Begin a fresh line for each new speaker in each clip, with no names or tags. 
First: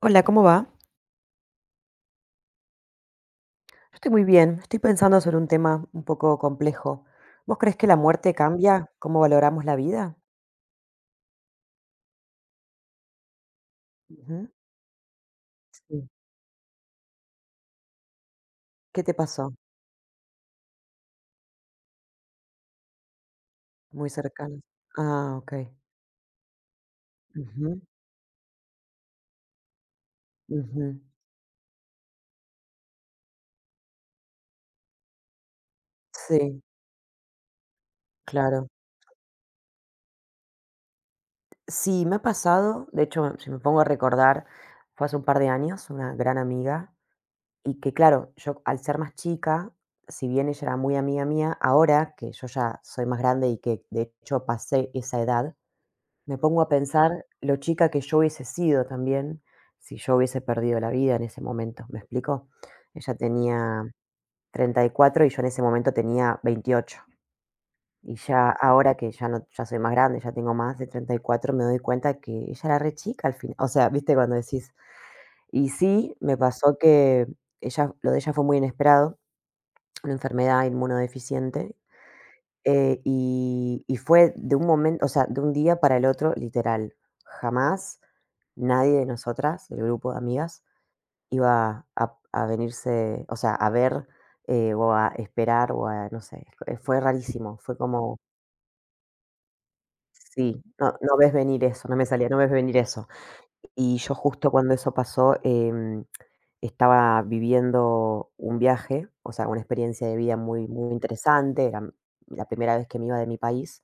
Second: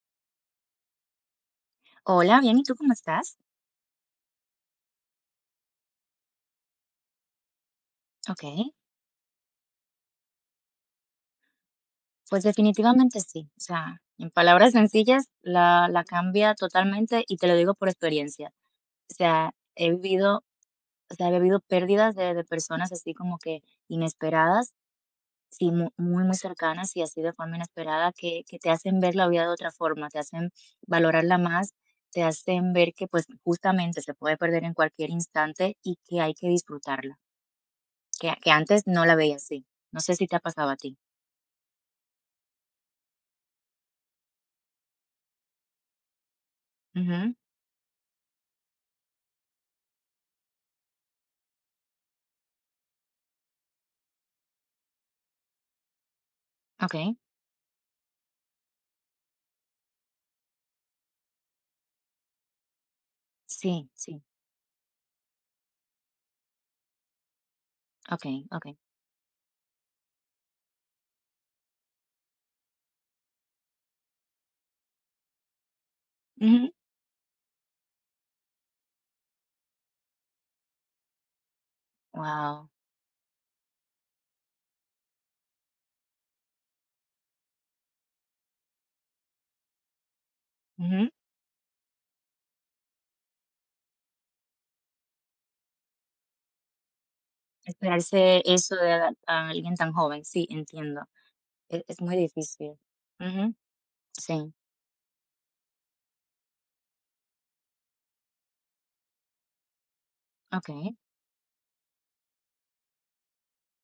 Hola, ¿cómo va?
Hola, bien, ¿y tú cómo estás?
Yo estoy muy bien. Estoy pensando sobre un tema un poco complejo. ¿Vos crees que la muerte
Ok,
cambia cómo valoramos la vida?
pues definitivamente sí. O sea, en
Ujú.
palabras sencillas, la
Sí.
cambia totalmente y te lo digo por experiencia.
¿Qué
O
te
sea,
pasó?
he vivido, o sea, he vivido pérdidas de personas así como que
Muy cercano.
inesperadas,
Ah, ok.
sí, muy cercanas y así de forma
Ujú,
inesperada que te hacen ver la vida de otra forma, te hacen
ujú.
valorarla más, te hacen ver que pues justamente se puede perder en cualquier instante y que hay que
Sí,
disfrutarla, que
claro.
antes no la veía así. No sé si te ha pasado a ti.
Sí, me ha pasado, de hecho, si me pongo a recordar, fue hace un par de años, una gran amiga,
Ujú.
y que claro, yo al ser más chica, si bien ella era muy amiga mía, ahora que yo ya soy más grande y que de hecho pasé esa edad, me pongo a
Okay,
pensar lo chica que yo hubiese sido también, si yo hubiese perdido la vida en ese momento, ¿me explico? Ella tenía
sí, sí.
34 y yo en ese momento tenía 28. Y
Okay,
ya
okay.
ahora que ya no, ya soy más grande, ya tengo más de 34 me doy cuenta que ella era re chica al final. O sea, viste cuando decís. Y sí, me
Ujú.
pasó que ella, lo de ella fue muy inesperado, una enfermedad inmunodeficiente,
Guau,
y fue de un momento, o sea, de un día para el otro, literal. Jamás nadie de nosotras, del grupo de amigas,
ujú.
iba a venirse, o sea, a ver, o a esperar o a no sé, fue rarísimo, fue como
Esperarse eso de a alguien tan joven, sí,
sí, no
entiendo.
no ves venir
Es
eso, no
es
me
muy
salía, no ves
difícil.
venir eso.
Ujú,
Y yo justo
sí.
cuando eso pasó, estaba viviendo un viaje, o sea, una experiencia de vida muy, muy
Okay.
interesante, era la primera vez que me iba de mi país.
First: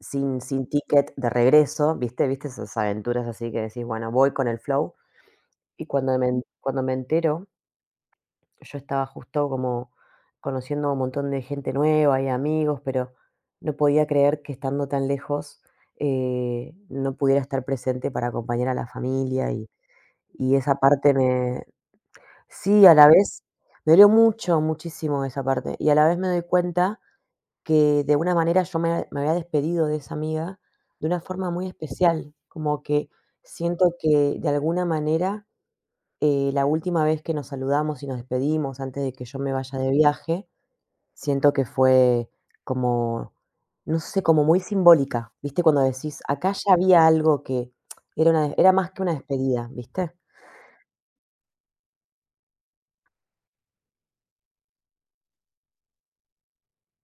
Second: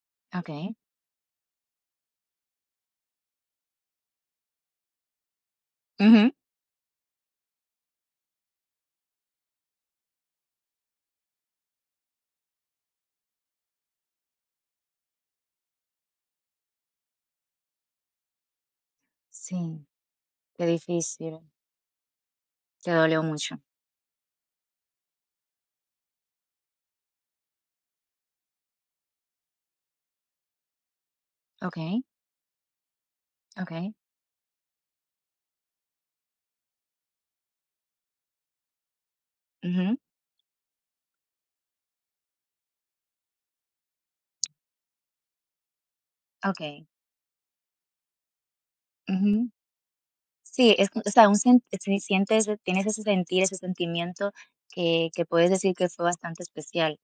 Sin
Okay.
ticket de regreso, ¿viste? ¿Viste esas aventuras así que decís: "Bueno, voy con el flow?". Y cuando me
Ujú,
en cuando me entero, yo estaba justo como conociendo a un montón de gente nueva y amigos, pero no podía creer que estando tan lejos, no pudiera estar presente para acompañar a la familia y
sí,
y
qué
esa parte
difícil.
me sí,
Te
a la
dolió
vez
mucho.
me dolió mucho, muchísimo esa parte, y a la vez me doy cuenta que de una manera yo me había despedido de esa amiga de una forma muy
Okay.
especial, como que
Okay.
siento que de alguna manera, la última vez que nos saludamos y nos despedimos antes de que yo me vaya de
Ujú.
viaje, siento que fue como, no sé, como muy simbólica, ¿viste? Cuando decís, acá ya
Okay.
había algo que era más que una
Ujú.
despedida, ¿viste?
Sí, es o sea, un sen si sientes tienes ese sentir, ese sentimiento que puedes decir que fue bastante especial.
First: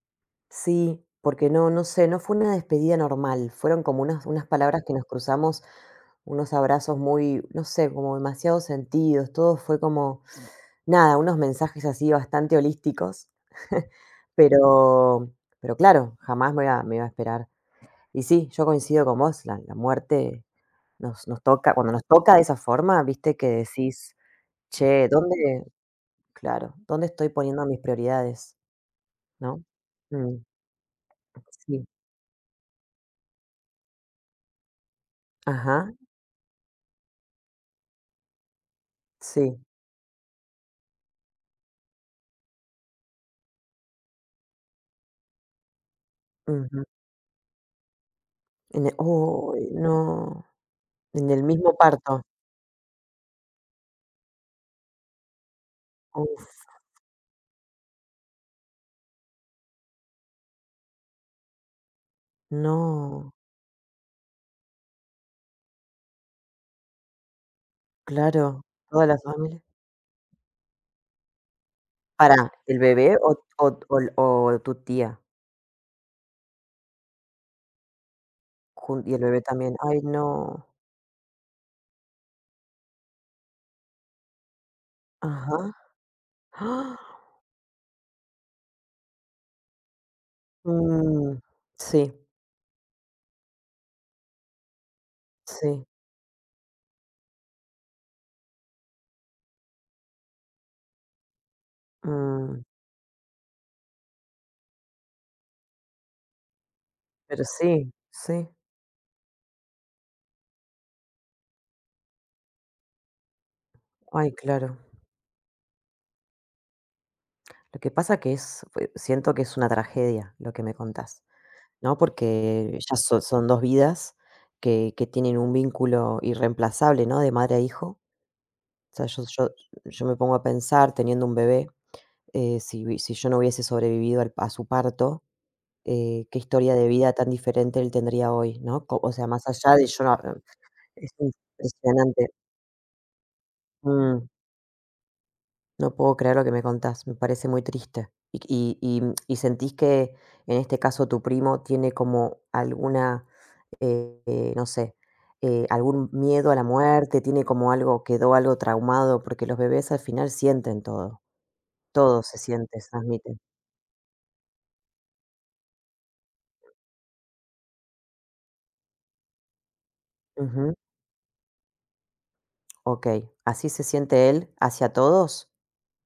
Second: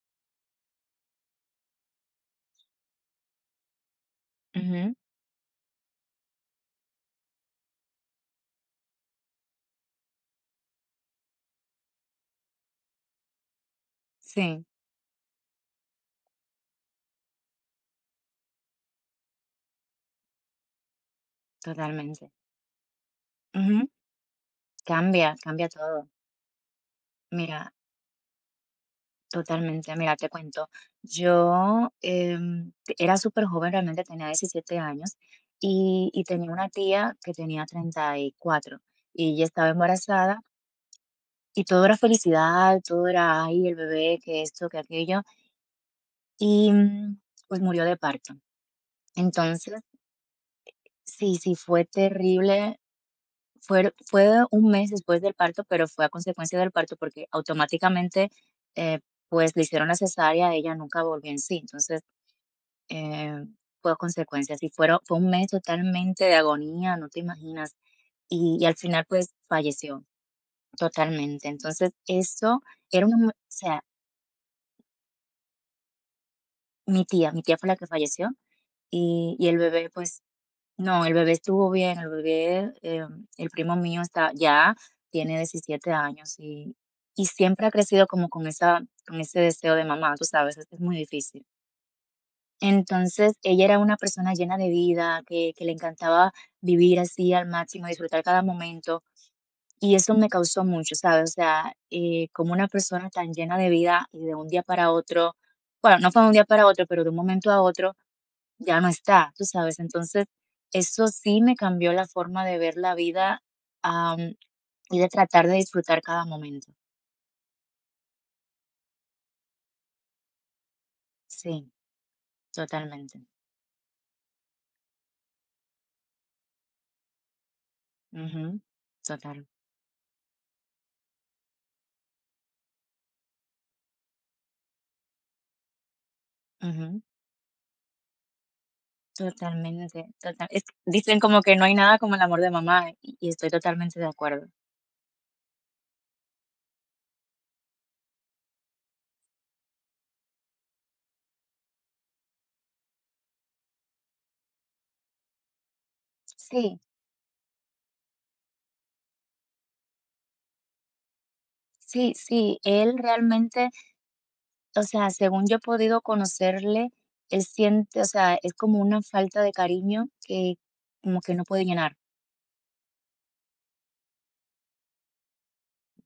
Sí, porque no sé, no fue una despedida normal, fueron como unas palabras que
Ujú,
nos cruzamos. Unos abrazos muy, no sé, como demasiado sentidos, todo fue como, nada, unos mensajes así bastante holísticos,
sí,
pero pero claro, jamás me iba a esperar. Y sí, yo coincido con vos, la muerte nos toca, cuando nos
totalmente.
toca de esa forma, viste que
Ujú,
decís: "Che,
cambia,
¿dónde?"
cambia todo.
Claro, ¿dónde estoy poniendo
Mira,
mis prioridades? ¿No?
totalmente. Mira, te
Mm,
cuento.
sí,
Yo era súper joven, realmente tenía 17 años
ajá,
y tenía una tía que tenía 34 y ella
sí,
estaba embarazada y todo era felicidad, todo era, ay, el bebé, que esto, que aquello, y
ujú.
pues murió de parto.
En el ¡Uy,
Entonces,
no! En
sí,
el
sí,
mismo
fue
parto.
terrible. Fue, fue un mes después del parto, pero fue a consecuencia
Uf,
del parto porque automáticamente eh, pues le hicieron la cesárea, ella nunca volvió en sí. Entonces,
no.
eh, fue consecuencia. Si fueron, fue un mes totalmente de agonía, no te imaginas.
Claro,
Y al final,
toda la
pues,
familia.
falleció totalmente. Entonces,
Para,
eso
¿el
era una,
bebé
o
o o
sea,
o o tu tía?
mi tía fue la que falleció
Jun y el bebé
y el
también.
bebé,
Ay,
pues,
no.
no, el bebé estuvo bien, el bebé, el primo mío está ya, tiene
Ajá.
17 años
¡Ah!
y siempre ha crecido como con esa, con ese deseo de mamá, tú sabes, es muy
Mm,
difícil.
sí,
Entonces, ella era una persona llena de vida, que le
sí,
encantaba vivir así al máximo, disfrutar cada momento, y eso me causó mucho, ¿sabes? O sea, cómo
mm,
una persona tan llena de vida y de un día para otro, bueno, no fue de un día para otro, pero de un
pero
momento a
sí,
otro
sí.
ya no está, ¿tú sabes? Entonces, eso sí me cambió la forma de ver la vida,
Ay,
am,
claro.
y de tratar de disfrutar cada momento.
Lo que pasa que es fue siento que es una tragedia lo que me contás,
Sí,
¿no? Porque ya
totalmente.
son 2 vidas que tienen un vínculo irreemplazable, ¿no? De madre a hijo.
Ujú,
O sea, yo
total.
yo yo me pongo a pensar teniendo un bebé, si, si yo no hubiese sobrevivido, a su parto, qué historia de
Ujú.
vida tan diferente él tendría hoy, ¿no? O sea, más allá de yo,
Totalmente, total es
es
dicen como que no hay nada como el
impresionante.
amor de mamá, y estoy totalmente de
Mm,
acuerdo.
no puedo creer lo que me contás, me parece muy triste. Y sentís que en este caso tu primo tiene como alguna, no sé, algún miedo a la
Sí,
muerte, tiene como algo, quedó algo traumado, porque los bebés al final sienten todo,
sí,
todo se
sí,
siente, se
él
transmite.
realmente, o sea, según yo he podido conocerle, él siente, o sea, es como una falta de cariño que como que no puede llenar.
Ok, ¿así se siente él hacia todos?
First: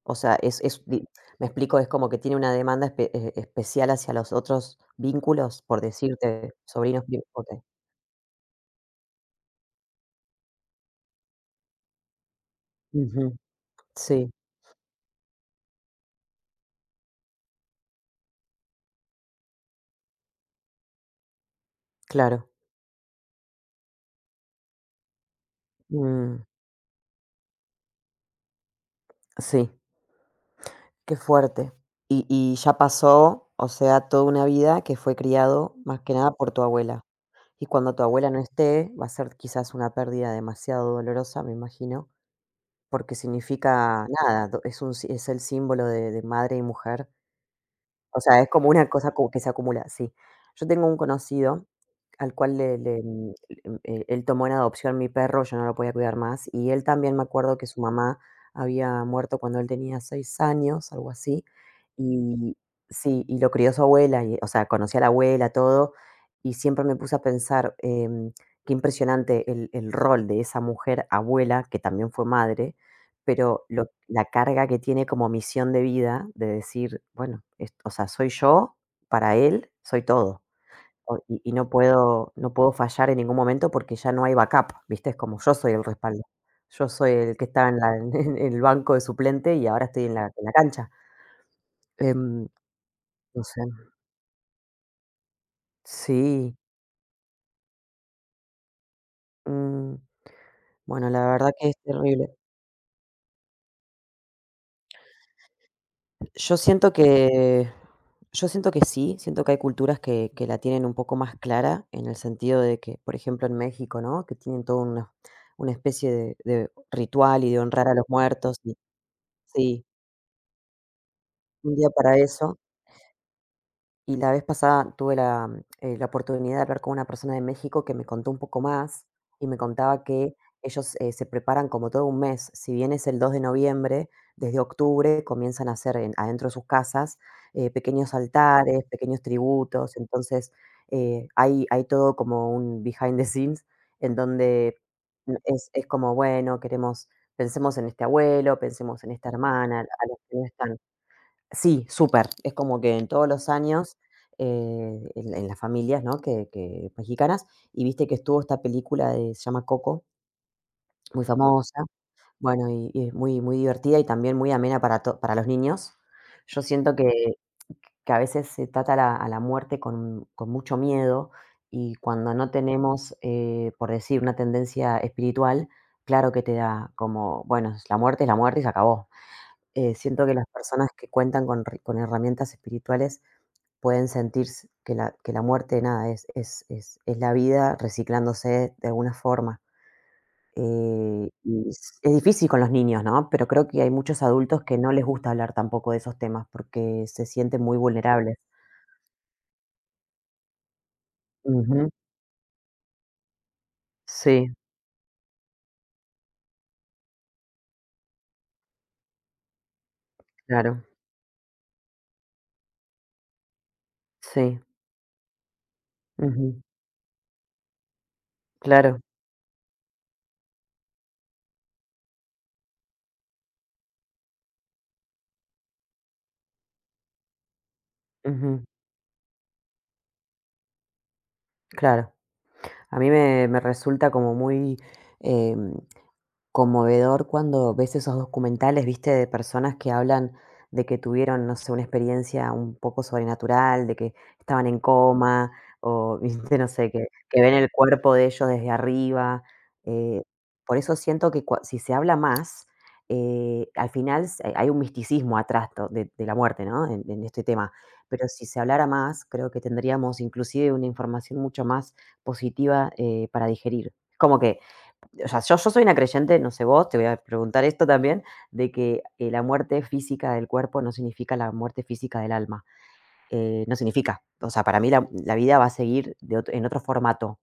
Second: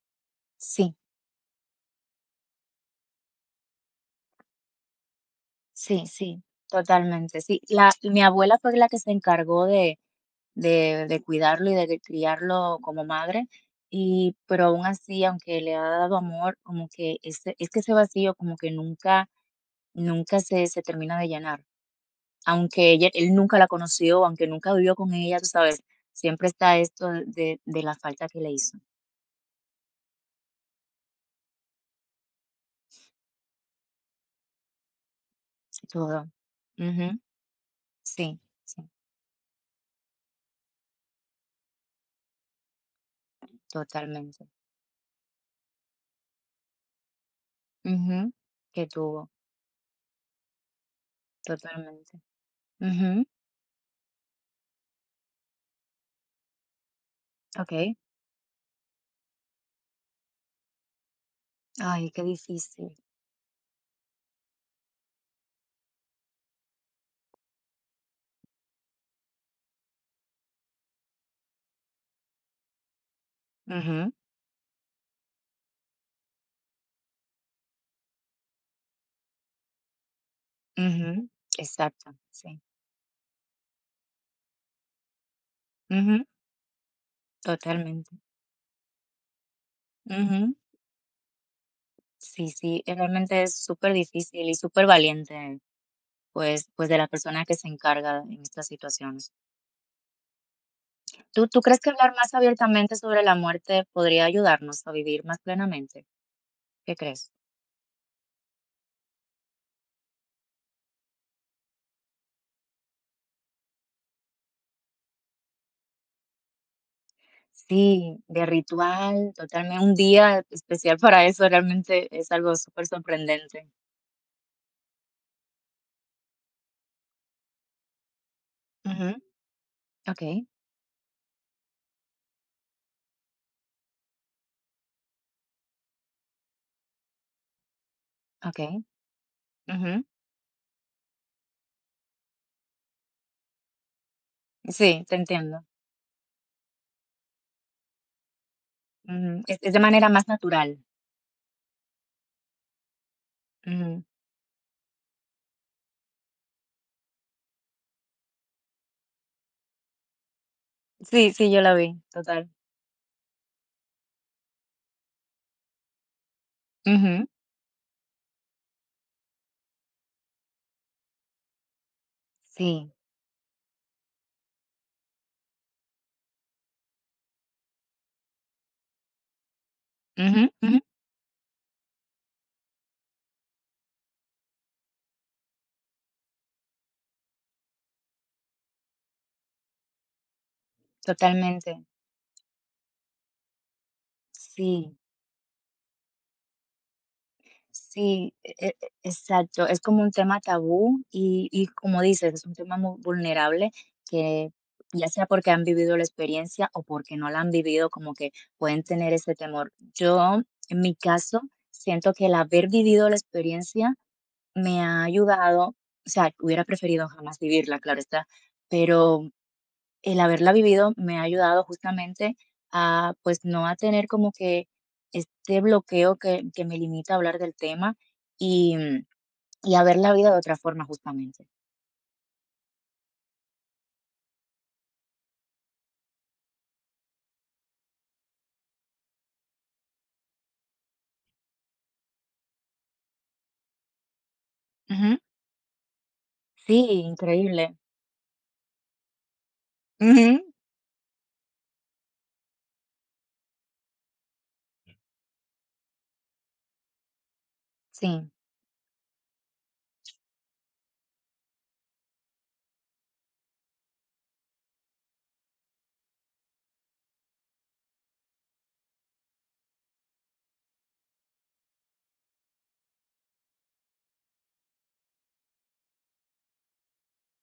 O sea, es
Sí,
me explico, es como que tiene una demanda especial hacia los otros vínculos, por
sí, sí,
decirte, sobrinos.
totalmente,
Ok.
sí. La mi abuela fue la que se encargó de cuidarlo y de criarlo como
Ujú,
madre,
sí,
y pero aún así, aunque le ha dado amor, como que ese es que ese vacío como que nunca nunca se termina de llenar,
claro.
aunque ella él nunca la conoció, aunque nunca vivió con ella, tú sabes,
Mm,
siempre está esto de la falta que le hizo,
sí, qué fuerte. Y ya pasó, o sea, toda una vida que fue criado más que
todo.
nada por tu abuela.
Ujú,
Y cuando tu abuela no
sí, sí,
esté, va a ser quizás una pérdida demasiado dolorosa, me imagino, porque significa
totalmente.
nada, es un, es el símbolo de, madre y mujer. O
Ujú,
sea, es como
que
una cosa
tuvo,
como que se acumula, sí. Yo tengo un conocido
totalmente.
al cual le le,
Ujú,
mm, em, eh, él tomó en adopción mi perro, yo no lo podía cuidar más, y él también me acuerdo que su
okey.
mamá había muerto cuando él tenía 6 años, algo así,
Ay, qué
y
difícil.
sí, y lo crió su abuela, y, o sea, conocí a la abuela, todo, y siempre me puse a pensar, qué impresionante el rol de esa mujer abuela, que también fue madre, pero lo
Ujú,
la carga que tiene como misión de vida de decir, bueno, es o sea, soy yo, para él, soy todo. O
ujú,
y no
exacto,
puedo no
sí.
puedo fallar en ningún momento porque ya no hay backup, ¿viste? Es como yo soy el respaldo.
Ujú,
Yo soy el que estaba en la
totalmente.
en el banco de suplente y ahora estoy en la
Ujú.
cancha. Em,
Sí, sí, realmente
no
es
sé.
súper difícil y súper valiente
Sí,
pues pues, de la persona que se encarga en estas situaciones.
mm, bueno, la
¿Tú
verdad
tú
que es
crees que hablar
terrible.
más abiertamente sobre la muerte podría ayudarnos a vivir más plenamente?
Yo siento
¿Qué crees?
que yo siento que sí, siento que hay culturas que la tienen un poco más clara, en el sentido de que, por ejemplo, en México, ¿no? Que tienen toda una especie de ritual y de honrar a los
Sí, de
muertos, y
ritual, totalmente.
sí,
Un día especial para eso
un día
realmente
para
es algo
eso.
súper sorprendente.
Y la vez pasada tuve la oportunidad de hablar con una persona de México que me contó un poco más
Ujú.
y me contaba
Okey,
que ellos se preparan como todo un mes. Si bien es el 2 de noviembre, desde octubre comienzan a hacer adentro de sus casas, pequeños
okey.
altares, pequeños tributos.
Ujú.
Entonces hay todo como un behind the scenes en donde
Sí, te entiendo.
es como, bueno, queremos, pensemos en este abuelo, pensemos en esta
Ujú. Es de
hermana, a
manera
los
más
que no están.
natural.
Sí, súper. Es como que en todos los años,
Ujú.
en las familias, ¿no? que mexicanas, y viste que estuvo esta película de, se llama Coco, muy
Sí, sí, yo la
famosa,
vi, total.
bueno, y es muy, muy divertida y también muy amena para, para los niños. Yo siento que,
Ujú.
que a veces se trata a la muerte con mucho miedo y cuando no
Sí.
tenemos, por decir, una tendencia espiritual, claro que te da como, bueno, la muerte es la muerte y se acabó. Siento que las
Ujú, ujú.
personas que cuentan con, con herramientas espirituales pueden sentir que que la muerte, nada, es la vida reciclándose de alguna forma. Y
Totalmente.
es difícil con los niños, ¿no? Pero creo que hay muchos adultos que no
Sí.
les gusta hablar tampoco de esos temas porque se sienten muy
Sí,
vulnerables.
exacto, es como un tema tabú y
Ujú,
como dices, es un tema muy vulnerable
sí,
que, ya sea porque han vivido la experiencia o porque no la han vivido, como que pueden tener ese temor. Yo, en
claro,
mi caso, siento que el haber vivido la experiencia
sí,
me ha ayudado, o sea,
ujú,
hubiera preferido jamás vivirla, claro está,
claro,
pero el haberla vivido me ha ayudado justamente a, pues, no a tener como que este bloqueo que me limita a hablar del tema
ujú,
y, y a ver la vida de otra forma justamente.
claro. A mí me resulta como muy em, conmovedor cuando ves esos documentales, viste, de personas que hablan de que tuvieron, no sé, una experiencia un poco sobrenatural, de que estaban en
Ujú.
coma, o, viste, no
Sí,
sé, que ven
increíble.
el cuerpo de ellos desde arriba. eh,
Ujú.
por eso siento que si se habla más, al final hay un misticismo atrás, de la muerte, ¿no? En este tema. Pero
Sí,
si se hablara más, creo que tendríamos inclusive una información mucho más positiva, para digerir. Como que, o sea, yo soy una creyente, no sé vos, te voy a preguntar esto también, de que, la muerte física del cuerpo no significa la muerte física del alma. No significa. O sea, para mí la vida va a seguir de ot en otro formato.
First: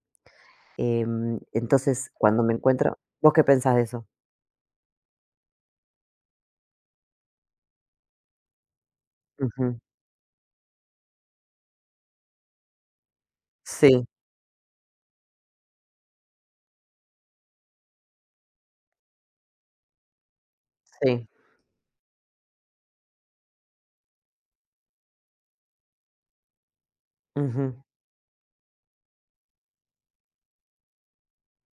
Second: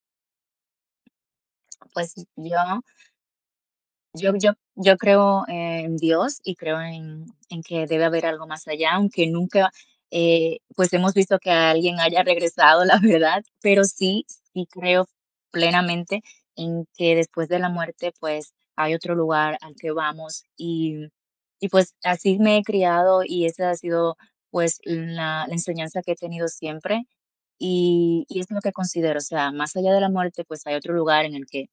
Entonces,
pues
cuando me
yo
encuentro ¿vos qué pensás de eso?
yo creo en Dios y creo en que debe haber algo más allá, aunque nunca,
Ujú.
pues, hemos visto que alguien haya regresado, la verdad, pero
Sí,
sí, sí creo plenamente en que después de la muerte, pues, hay otro lugar al que vamos
sí.
y, pues, así me he criado y esa ha sido, pues, la enseñanza que he tenido siempre.
Ujú.
Y es lo que considero, o sea, más allá de la muerte, pues hay otro lugar en el que,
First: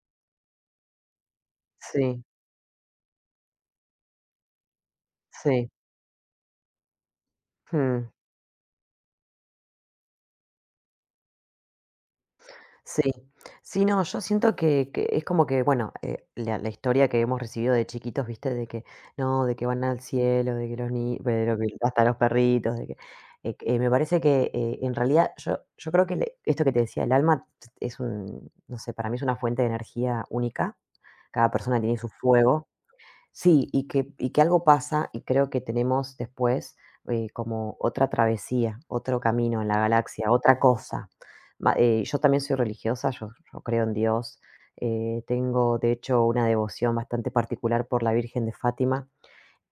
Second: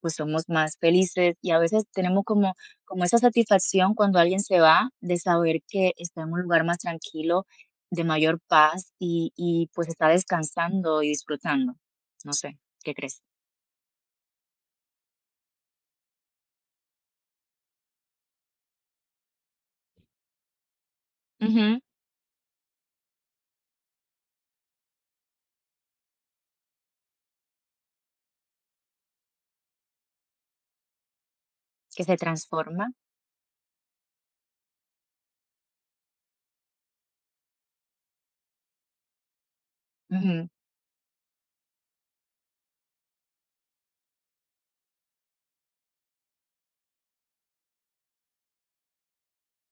pues, somos más felices, y a veces tenemos
Sí,
como como esa satisfacción cuando alguien se va, de saber
sí.
que está en un lugar más tranquilo, de
Mm.
mayor paz, y, pues, está descansando y disfrutando. No sé, ¿qué
Sí.
crees?
Sí, no, yo siento que es como que, bueno, la historia que hemos recibido de chiquitos, ¿viste? De que, no, de que van al cielo, de que los ni pero que
Ujú,
hasta los perritos, de que me parece que, en realidad yo creo que le esto que te decía, el alma es un, no sé, para mí es una fuente de energía única. Cada persona tiene
que
su
se
fuego.
transforma.
Sí, y que algo pasa y creo que tenemos después, como otra travesía, otro camino en la galaxia,
Ujú,
otra cosa. Yo también soy religiosa, yo creo en Dios. Tengo de hecho una devoción bastante particular por la Virgen de Fátima.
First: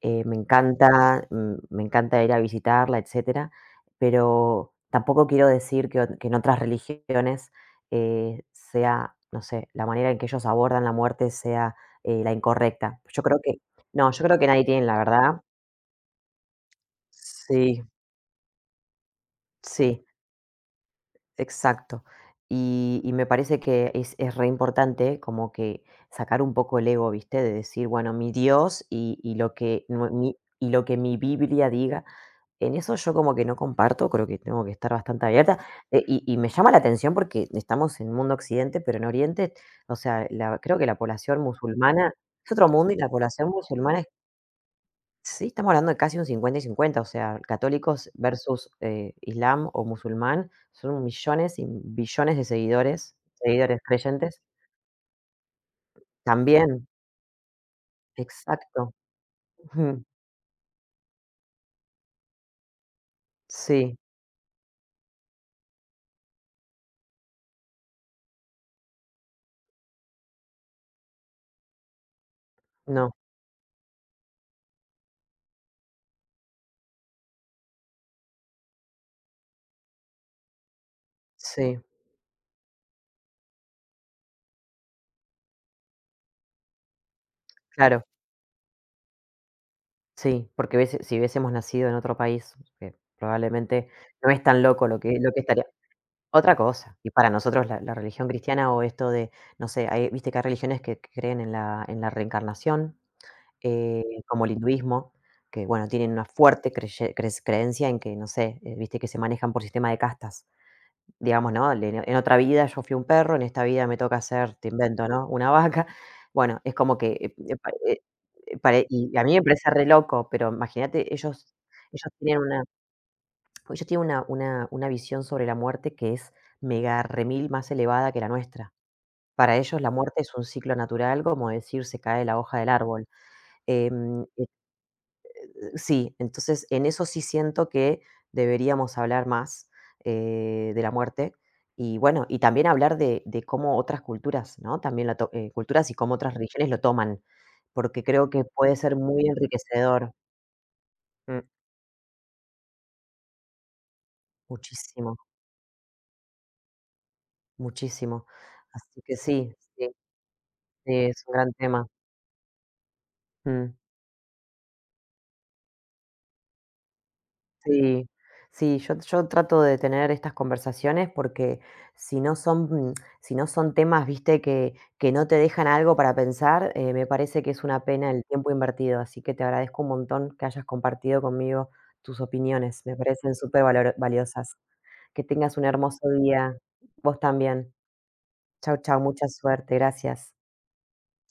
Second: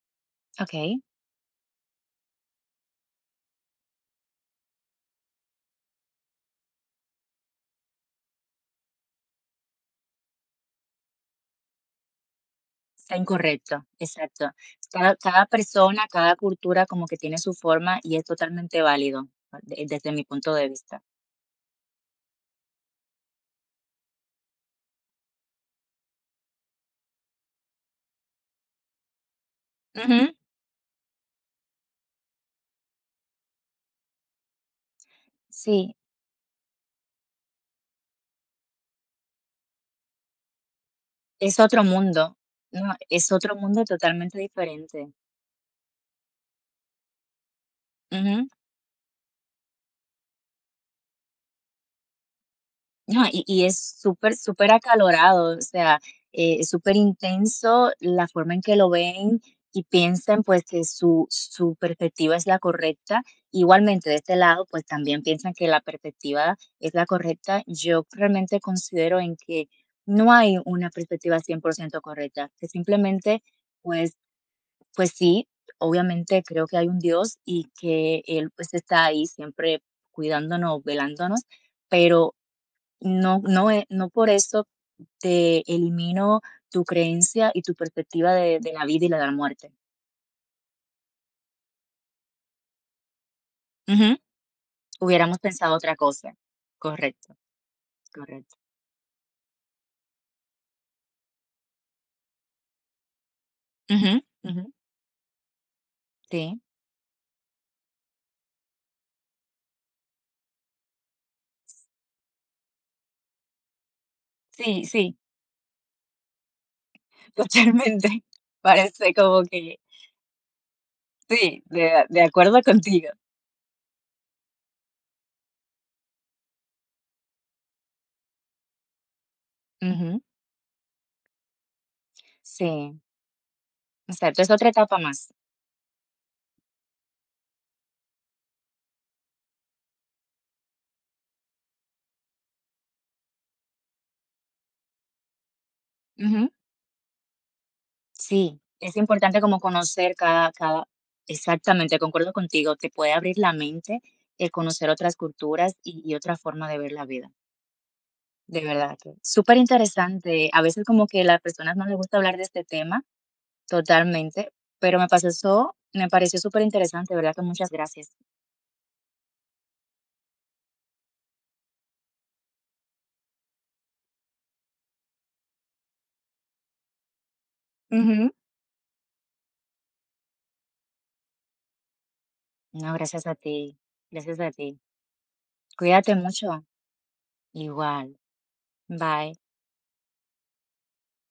Me
okey.
encanta, me encanta ir a visitarla, etcétera, pero tampoco quiero decir que, que en otras religiones sea, no sé, la manera en que ellos abordan la muerte sea la incorrecta.
Está
Yo creo que,
incorrecto,
no, yo creo
exacto.
que nadie tiene la
Cada
verdad.
cada persona, cada cultura como que tiene su
Sí,
forma, y es totalmente válido, de
sí,
desde mi punto de vista.
exacto. Y me parece que es re importante como que sacar un poco el ego, ¿viste? De decir, bueno, mi Dios y lo que,
Ujú.
y lo que mi Biblia diga. En eso yo como que no comparto, creo que tengo que estar bastante abierta.
Sí,
Y me llama la atención porque estamos en mundo occidente, pero en Oriente, o sea, creo que la población
es otro
musulmana
mundo,
es otro mundo
¿no?
y la
Es
población
otro mundo
musulmana es,
totalmente diferente.
sí, estamos hablando de casi un 50 y 50, o sea, católicos
Ujú.
versus islam o musulmán, son millones y billones de seguidores,
No, y es
seguidores
súper,
creyentes.
súper acalorado, o sea, es
También,
súper intenso la forma en que lo
exacto.
ven y
Ujú,
piensan, pues, que su su perspectiva es la correcta.
sí,
Igualmente, de este lado, pues, también piensan que la perspectiva es la correcta. Yo realmente considero en que no hay una perspectiva 100% correcta, que
no,
simplemente, pues pues sí, obviamente creo que hay un Dios y que Él pues está ahí siempre cuidándonos, velándonos,
sí,
pero no por eso te elimino tu creencia y tu
claro.
perspectiva de la vida y la de la muerte.
Sí, porque hubiese si hubiésemos nacido en otro país, que probablemente
Ujú,
no es tan loco lo que
hubiéramos
estaría
pensado otra cosa.
otra cosa. Y para
Correcto,
nosotros la religión
correcto.
cristiana o esto de, no sé, hay viste que hay religiones que creen en la reencarnación,
Ujú,
como el
ujú,
hinduismo, que bueno, tienen una
sí,
fuerte creye cres creencia en que, no sé, viste que se manejan por sistema de castas. Digamos, ¿no? El En otra vida yo fui un perro, en esta vida me toca ser, te
sí,
invento,
sí,
¿no? Una vaca. Bueno, es como que, pa
totalmente.
pare
Parece
y a mí
como
me parece
que
re loco, pero imagínate, ellos
sí,
ellos
de
tienen
acuerdo
una,
contigo.
pues ellos tienen una visión sobre la muerte que es mega remil más elevada que la nuestra. Para ellos la muerte
Ujú,
es un ciclo natural, como decir, se cae la hoja del
sí,
árbol. Em
exacto, es otra etapa más.
Sí, entonces en eso sí siento que deberíamos hablar más, de la muerte y bueno, y también hablar de, cómo otras culturas, ¿no? También culturas y cómo otras
Ujú.
religiones lo toman, porque creo que
Sí,
puede ser
es
muy
importante como
enriquecedor.
conocer cada, cada,
Mm,
exactamente, concuerdo contigo, te puede abrir la mente el conocer otras
muchísimo,
culturas y otra forma de ver la vida.
muchísimo.
De verdad
Así
que
que sí,
súper
sí,
interesante. A veces
sí,
como que
es
a
un
las
gran
personas no
tema.
les gusta hablar de este tema
Mm.
totalmente, pero me pasó eso, me pareció súper interesante, de verdad que muchas
Sí,
gracias.
sí, yo trato de tener estas conversaciones porque si no son mm, si no son temas, viste, que no te dejan algo para pensar, me parece que es una pena el
Ujú.
tiempo invertido, así que te agradezco un montón que hayas compartido conmigo tus opiniones,
No,
me
gracias a
parecen súper
ti,
valor
gracias a
valiosas.
ti.
Que tengas un hermoso
Cuídate
día.
mucho.
Vos también.
Igual.
Chau, chau, mucha
Bye.
suerte, gracias.